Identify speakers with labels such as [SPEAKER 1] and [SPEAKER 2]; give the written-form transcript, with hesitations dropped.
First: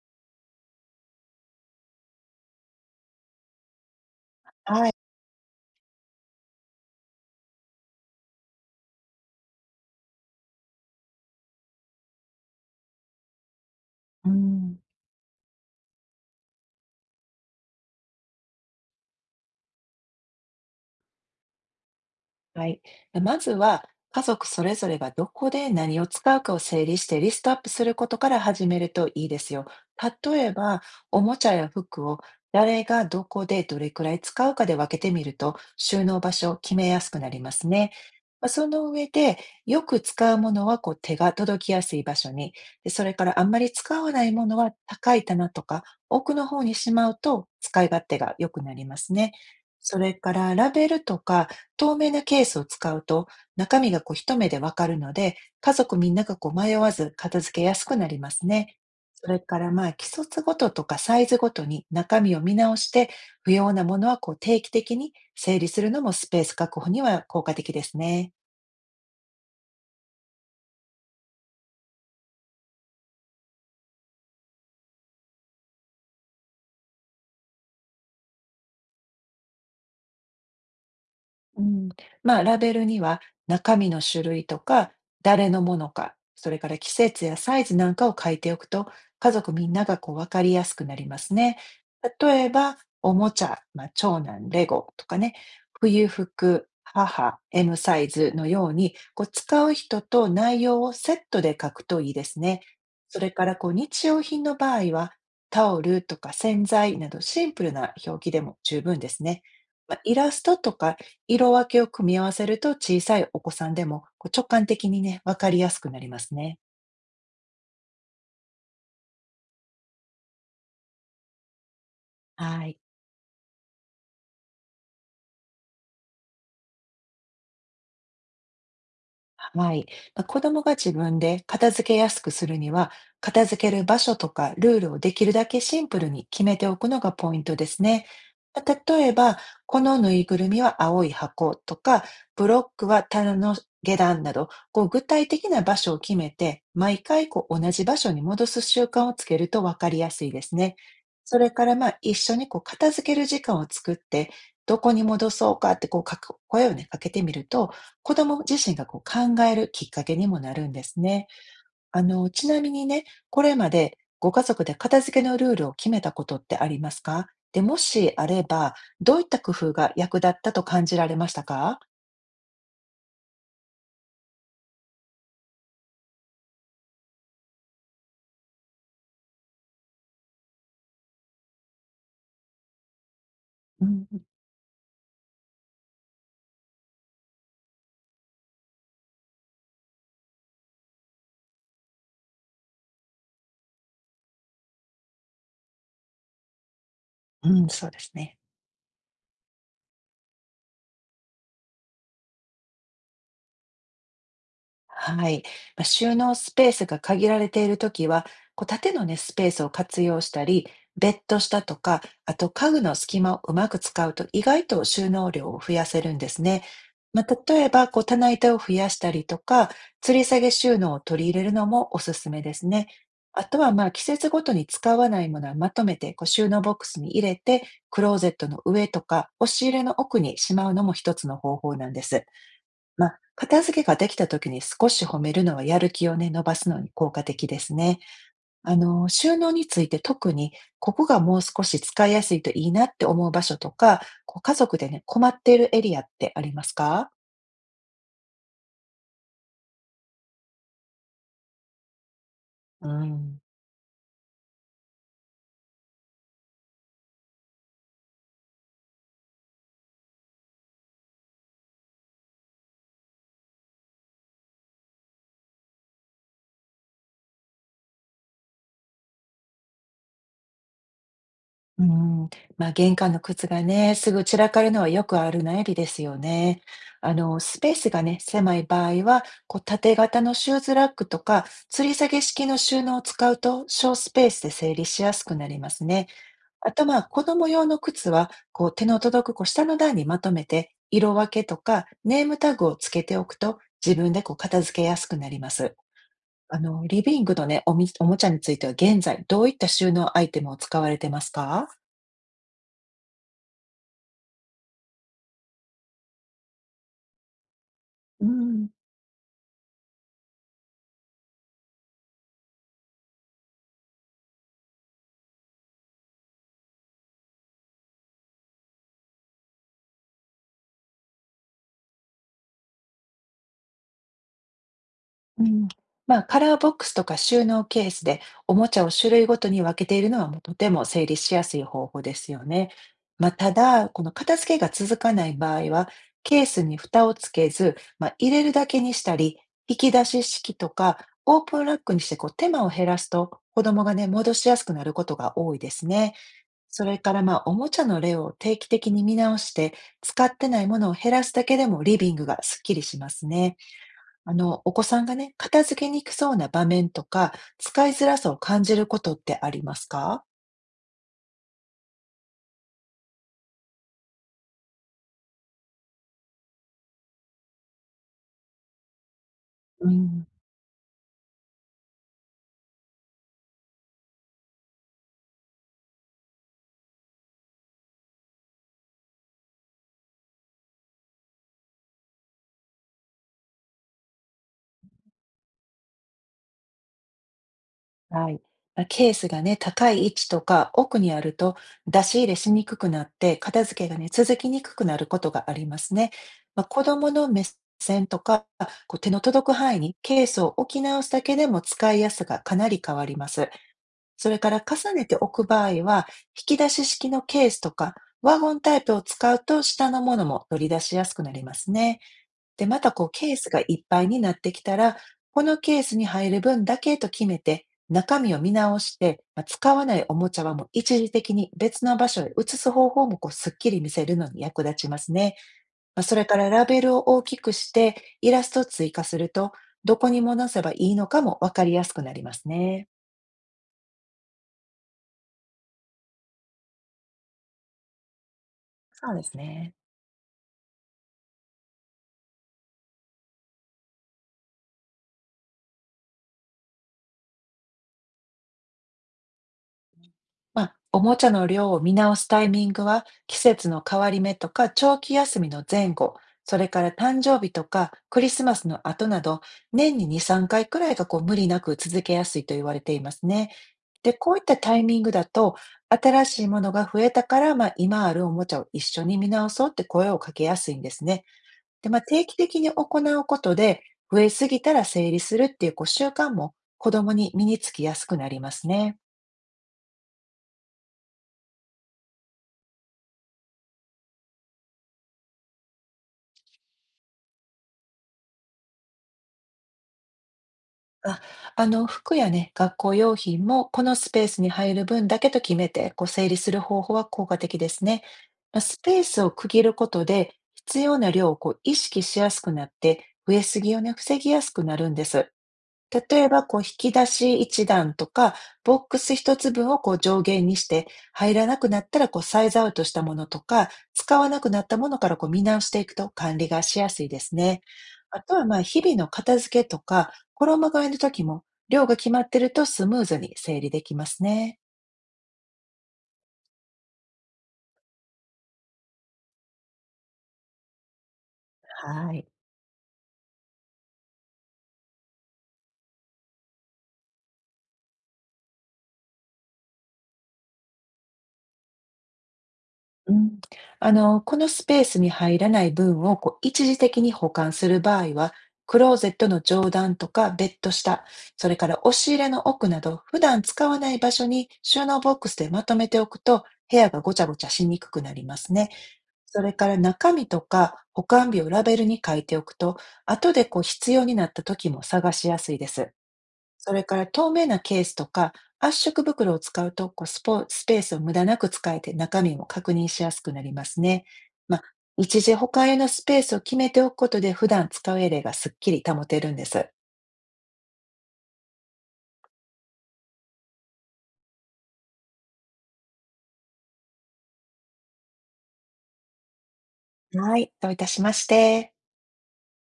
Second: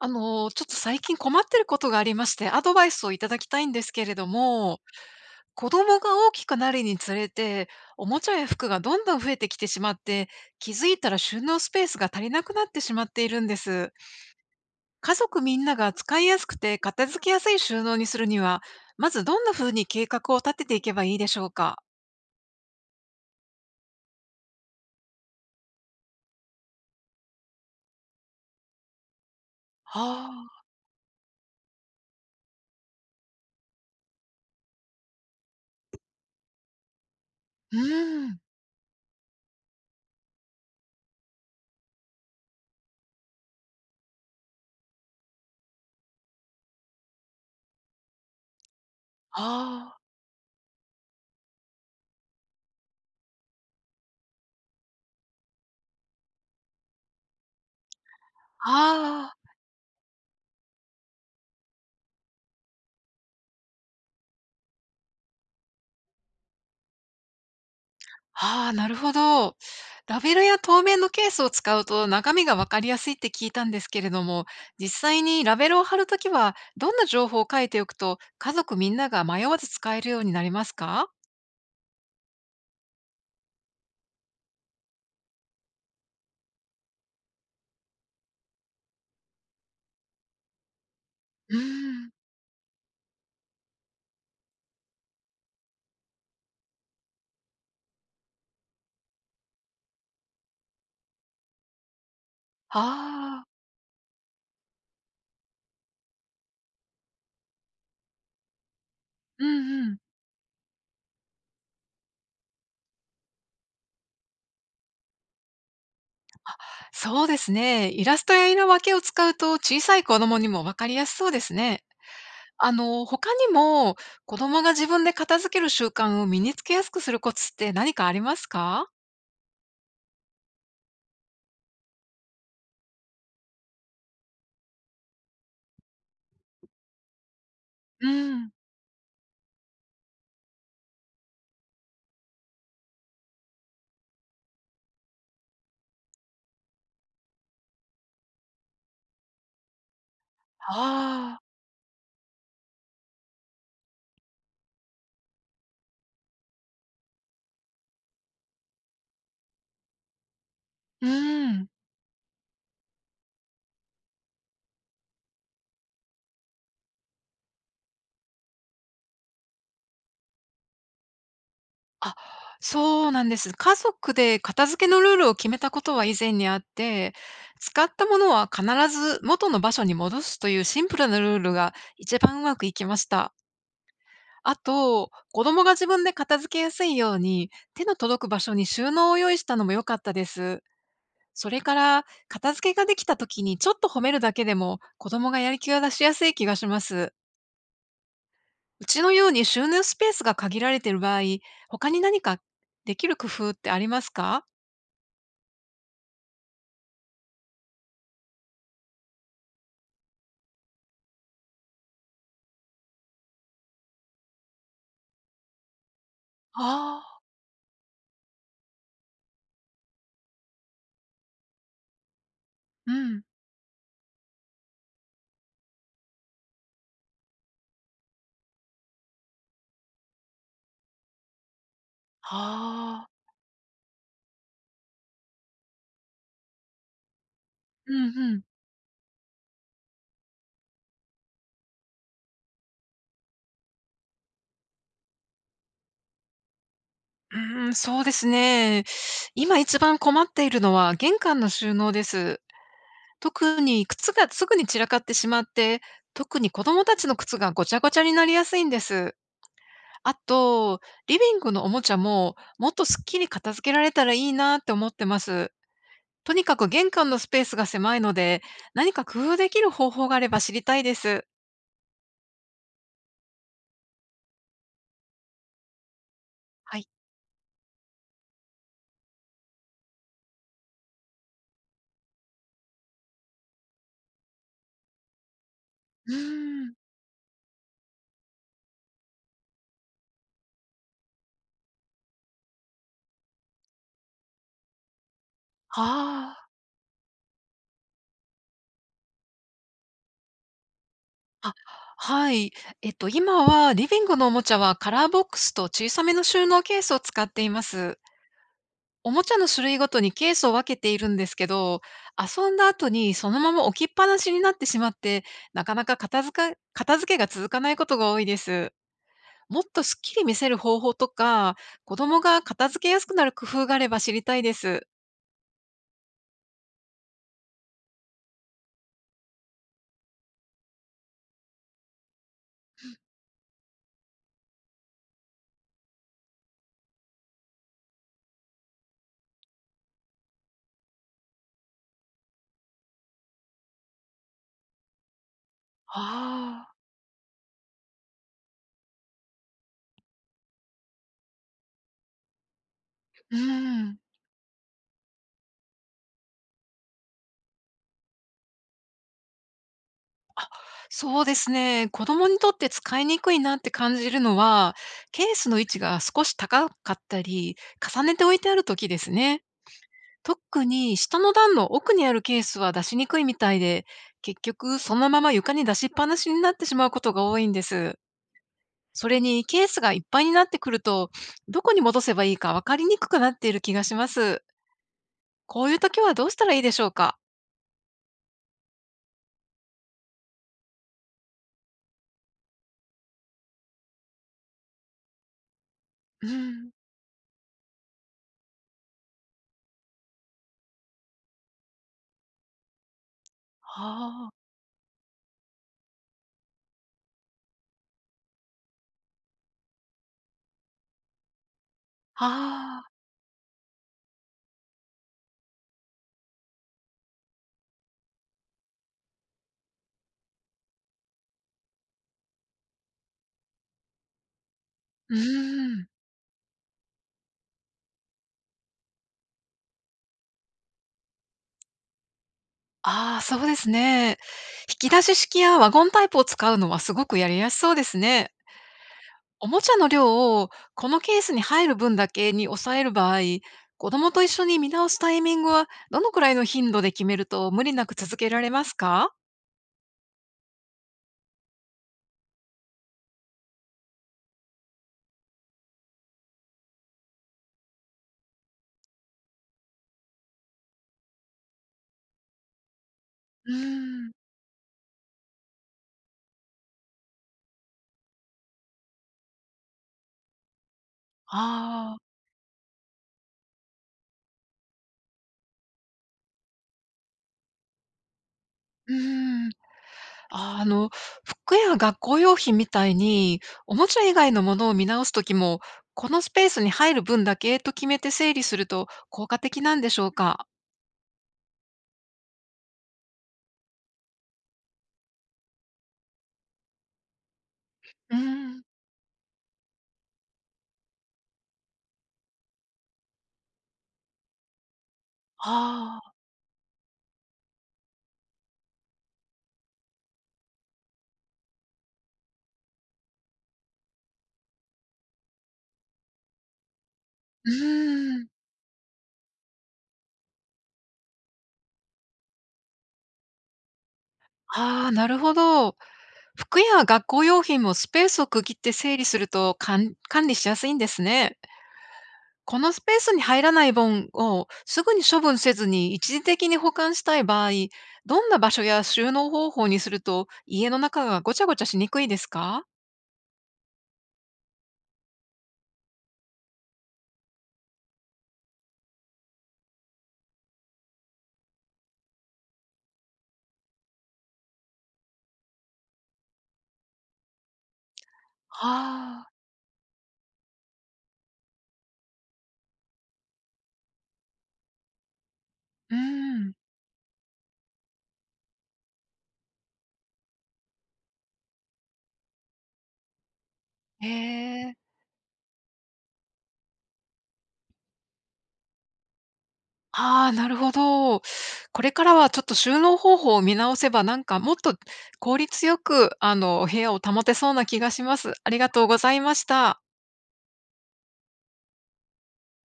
[SPEAKER 1] ちょっと最近困ってることがありまして、アドバイスをいただきたいんですけれども、
[SPEAKER 2] はい。
[SPEAKER 1] 子供が大きくなるにつれて、おもちゃや服がどんどん増えてきてしまって、気づいたら収納スペースが足りなくなってしまっているんです。
[SPEAKER 2] うん。
[SPEAKER 1] 家族みんなが使いやすくて片付けやすい収納にするには、まずどんな風に計画を立てていけばいいでしょうか？
[SPEAKER 2] はい。まずは、家族それぞれがどこで何を使うかを整理してリストアップすることから始めるといいですよ。
[SPEAKER 1] は
[SPEAKER 2] 例え
[SPEAKER 1] あ。
[SPEAKER 2] ば、おもちゃや服を誰がどこでどれくらい使うかで分けてみると、収納場所を決めやすくなります
[SPEAKER 1] う
[SPEAKER 2] ね。
[SPEAKER 1] ーん。
[SPEAKER 2] まあその上で、よく使うものはこう手が届きやすい場所に、でそれからあんまり使わないものは高い棚とか奥の方にしまうと使い勝手が良くなりますね。
[SPEAKER 1] あ
[SPEAKER 2] そ
[SPEAKER 1] あ。
[SPEAKER 2] れからラベルとか透明なケースを使うと、中身がこう一目でわかるので、家族みんながこう迷わず片付けやすくなりますね。そ
[SPEAKER 1] ああ
[SPEAKER 2] れからまあ、季節ごととかサイズごとに中身を見直して、不要なものはこう定期的に整理するのもスペース確保には効果的ですね。
[SPEAKER 1] ああ、なるほど。ラベルや透明のケースを使うと中身がわかりやすいって聞いたんですけれども、実際にラベルを貼るときはどんな情報を書いておくと家族みんなが迷わず使えるようになりますか？
[SPEAKER 2] うん、まあ、ラベルには中身の種類とか、誰のものか、それから季節やサイズなんかを書いておくと、家族みんながこう分かりやすくなります
[SPEAKER 1] う
[SPEAKER 2] ね。
[SPEAKER 1] ーん。
[SPEAKER 2] 例えば、おもちゃ、まあ、長男、レゴとかね、冬服、母、M サイズのように、こう使う人と内容をセットで書くといいですね。それか
[SPEAKER 1] あ
[SPEAKER 2] ら
[SPEAKER 1] あ。
[SPEAKER 2] こう日用品の場合は、タオルとか洗剤などシンプルな表記でも十分ですね。
[SPEAKER 1] うんう
[SPEAKER 2] ま
[SPEAKER 1] ん。
[SPEAKER 2] あ、イラストとか色分けを組み合わせると小さいお子さんでもこう直感的にね、わかりやすくなりますね。
[SPEAKER 1] そうですね。イラストや色分けを使うと小さい子供にもわかりやすそうですね。
[SPEAKER 2] はい。
[SPEAKER 1] 他にも子供が自分で片付ける習慣を身につけやすくするコツって何かありますか？
[SPEAKER 2] はい。まあ子供が自分で片付けやすくするには、片付ける場所とかルールをできるだけシンプルに決めておくのがポイントですね。
[SPEAKER 1] うん。
[SPEAKER 2] まあ例えば、このぬいぐるみは青い箱とか、ブロックは棚の下段など、こう具体的な場所を決めて、毎回こう同じ場所に戻す習慣をつけると分かりやすいですね。
[SPEAKER 1] あ
[SPEAKER 2] そ
[SPEAKER 1] あ。
[SPEAKER 2] れからまあ一緒にこう片付ける時間を作って、どこに戻そうかってこうかけ声をね、かけてみると、子供自身がこう考えるきっかけにもなるんです
[SPEAKER 1] う
[SPEAKER 2] ね。
[SPEAKER 1] ん。
[SPEAKER 2] あの、ちなみにね、これまでご家族で片付けのルールを決めたことってありますか？で、もしあれば、どういった工夫が役立ったと感じられましたか？
[SPEAKER 1] あ、そうなんです。家族で片付けのルールを決めたことは以前にあって、使ったものは必ず元の場所に戻すというシンプルなルールが一番うまくいきました。
[SPEAKER 2] うん、
[SPEAKER 1] あと、子供が自分で片付けやすいように手の届く場所に収納を用意したのも良かったです。それから、片付けができた時にちょっと褒めるだけでも子供がやる気を出しやすい気がします。
[SPEAKER 2] うん、そうですね。
[SPEAKER 1] うちのように収納スペースが限られている場合、他に何かできる工夫ってありますか？
[SPEAKER 2] はい。まあ収納スペースが限られているときは、こう縦のね、スペースを活用したり、ベッド下とか、あと家具の隙間をうまく使うと意外と収納量を増やせるんですね。
[SPEAKER 1] あ
[SPEAKER 2] ま
[SPEAKER 1] あ、
[SPEAKER 2] あ、例えば、こう棚板を増やしたりとか、吊り下げ収納を取り入れるのもおすすめですね。
[SPEAKER 1] うん。
[SPEAKER 2] あとは、まあ、季節ごとに使わないものはまとめてこう収納ボックスに入れて、クローゼットの上とか、押し入れの奥にしまうのも一つの方法なんです。
[SPEAKER 1] あ
[SPEAKER 2] ま
[SPEAKER 1] あ、
[SPEAKER 2] あ、片付けができた時に少し褒めるのはやる気をね、伸ばすのに効果的です
[SPEAKER 1] う
[SPEAKER 2] ね。
[SPEAKER 1] んうん。
[SPEAKER 2] あの、収納について特に、ここがもう少し使いやすいといいなって思う場所とか、こう家族でね、困っているエリアってありますか？
[SPEAKER 1] うーん、そうですね。今一番困っているのは玄関の収納です。
[SPEAKER 2] うん。
[SPEAKER 1] 特に靴がすぐに散らかってしまって、特に子供たちの靴がごちゃごちゃになりやすいんです。あと、リビングのおもちゃももっとすっきり片付けられたらいいなって思ってます。とにかく玄関のスペースが狭いので、何か工夫できる方法があれば知りたいです。
[SPEAKER 2] うん、まあ、玄関の靴がね、すぐ散らかるのはよくある悩みですよね。
[SPEAKER 1] はい。
[SPEAKER 2] あの、スペースがね、狭い場合は、こう縦型のシューズラックとか、吊り下げ式の収納を使うと、小スペースで整理しやすくなりますね。
[SPEAKER 1] うー
[SPEAKER 2] あ
[SPEAKER 1] ん。
[SPEAKER 2] と、まあ、子供用の靴は、こう、手の届くこう下の段にまとめて、色分けとかネームタグをつけておくと、自分でこう片付けやすくなります。
[SPEAKER 1] ああ。
[SPEAKER 2] あの、リビングのね、おもちゃについては現在、どういった収納アイテムを使われてます
[SPEAKER 1] あ、
[SPEAKER 2] か？
[SPEAKER 1] はい。今はリビングのおもちゃはカラーボックスと小さめの収納ケースを使っています。
[SPEAKER 2] うん。
[SPEAKER 1] おもちゃの種類ごとにケースを分けているんですけど、遊んだ後にそのまま置きっぱなしになってしまって、なかなか片付けが続かないことが多いです。もっとすっきり見せる方法とか、子供が片付けやすくなる工夫があれば知りたいです。
[SPEAKER 2] うん、まあ、カラーボックスとか収納ケースでおもちゃを種類ごとに分けているのはもうとても整理しやすい方法ですよね。まあ、ただ、この片付けが続かない場合は、ケースに蓋をつけず、まあ、入れるだけにしたり、引き出し式とかオープンラックにしてこう手間を減らすと子供がね、戻しやすくなることが多いですね。
[SPEAKER 1] ああ、
[SPEAKER 2] それからまあ、おもちゃの例を定期的に見直して、使ってないものを減らすだけでもリビングがすっきりします
[SPEAKER 1] う
[SPEAKER 2] ね。
[SPEAKER 1] ん。
[SPEAKER 2] あの、お子さんがね、片付けにくそうな場面とか、使いづらさを感じることってありますか？
[SPEAKER 1] そうですね。子供にとって使いにくいなって感じるのは、ケースの位置が少し高かったり、重ねて置いてある時ですね。
[SPEAKER 2] うん、
[SPEAKER 1] 特に下の段の奥にあるケースは出しにくいみたいで、結局そのまま床に出しっぱなしになってしまうことが多いんです。それにケースがいっぱいになってくると、どこに戻せばいいか分かりにくくなっている気がします。こういう時はどうしたらいいでしょうか？
[SPEAKER 2] はい。まあケースがね、高い位置とか奥にあると、出し入れしにくくなって、片付けがね、続きにくくなることがありますね。
[SPEAKER 1] う
[SPEAKER 2] まあ、
[SPEAKER 1] ん。
[SPEAKER 2] 子供の目線とか、こう手の届く範囲にケースを置き直すだけでも使いやすさがかなり変わります。
[SPEAKER 1] は
[SPEAKER 2] それ
[SPEAKER 1] あ。
[SPEAKER 2] から重ねて置く場合は、引き出し式のケースとか、ワゴンタイプを使うと下のものも取り出しやすくなりますね。で、ま
[SPEAKER 1] はあ。
[SPEAKER 2] たこうケースがいっぱいになってきたら、このケースに入る分だけと決めて、中身を見直して、まあ使わないおもちゃはもう一時的に別の場所へ移す方法もこうすっきり見せるのに役立ちます
[SPEAKER 1] う
[SPEAKER 2] ね。
[SPEAKER 1] ん。
[SPEAKER 2] まあ、それからラベルを大きくして、イラストを追加すると、どこに戻せばいいのかもわかりやすくなりますね。
[SPEAKER 1] ああ、そうですね。引き出し式やワゴンタイプを使うのはすごくやりやすそうですね。
[SPEAKER 2] そうです
[SPEAKER 1] おもち
[SPEAKER 2] ね。
[SPEAKER 1] ゃの量をこのケースに入る分だけに抑える場合、子供と一緒に見直すタイミングはどのくらいの頻度で決めると無理なく続けられますか？
[SPEAKER 2] まあ、おもちゃの量を見直すタイミングは季節の変わり目とか長期休みの前後、それから誕生日とかクリスマスの後など年に2、3回くらいがこう無理なく続けやすいと言われています
[SPEAKER 1] う
[SPEAKER 2] ね。
[SPEAKER 1] ー
[SPEAKER 2] で、
[SPEAKER 1] ん、
[SPEAKER 2] こういったタイミングだと新しいものが増えたから、まあ、今あるおもちゃを一緒に見直そうって声をかけやすいんですね。で、
[SPEAKER 1] あ
[SPEAKER 2] ま
[SPEAKER 1] あ、
[SPEAKER 2] あ、定期的に行うことで増えすぎたら整理するっていうこう習慣も子供に身につきやすくなります
[SPEAKER 1] う
[SPEAKER 2] ね。
[SPEAKER 1] ーん、あーあの、服や学校用品みたいに、おもちゃ以外のものを見直すときも、このスペースに入る分だけと決めて整理すると効果的なんでしょうか？
[SPEAKER 2] あ、あの、服やね、学校用品も、このスペースに入る分だけと決めて、こう整理する方法は効果的ですね。
[SPEAKER 1] うー
[SPEAKER 2] まあ
[SPEAKER 1] ん。
[SPEAKER 2] スペースを区切ることで、必要な量をこう意識しやすくなって、増えすぎをね、防ぎやすくなるんです。
[SPEAKER 1] ああ。
[SPEAKER 2] 例えば、こう引き出し一段とか、ボックス一つ分をこう上限にして、入らなくなったらこうサイズアウトしたものとか、使わなくなったものからこう見直していくと管理がしやすいです
[SPEAKER 1] う
[SPEAKER 2] ね。
[SPEAKER 1] ー
[SPEAKER 2] あ
[SPEAKER 1] ん。
[SPEAKER 2] とはまあ日々の片付けとか、衣替えの時も、量が決まってるとスムーズに整理できますね。
[SPEAKER 1] ああ、なるほど。服や学校用品もスペースを区切って整理すると、管理しやすいんですね。
[SPEAKER 2] はい。
[SPEAKER 1] このスペースに入らない本をすぐに処分せずに一時的に保管したい場合、どんな場所や収納方法にすると、家の中がごちゃごちゃしにくいですか？
[SPEAKER 2] うん、あの、このスペースに入らない分をこう一時的に保管する場合は、クローゼットの上段とかベッド下、それから押し入れの奥など、普段使わない場所に収納ボックスでまとめておくと、部屋がごちゃごちゃしにくくなりますね。
[SPEAKER 1] ああ、
[SPEAKER 2] それから中身とか保管日をラベルに書いておくと、後でこう必要になった時も探しやすいです。
[SPEAKER 1] うーん。
[SPEAKER 2] それから透明なケースとか圧縮袋を使うとこうスペースを無駄なく使えて中身も確認しやすくなりますね。
[SPEAKER 1] へ
[SPEAKER 2] まあ、
[SPEAKER 1] え。
[SPEAKER 2] 一時保管用のスペースを決めておくことで普段使うエレがすっきり保てるんです。
[SPEAKER 1] ああ、なるほど。これからはちょっと収納方法を見直せば、なんかもっと効率よく、お部屋を保てそうな気がします。ありがとうございました。
[SPEAKER 2] はい、どういたしまして。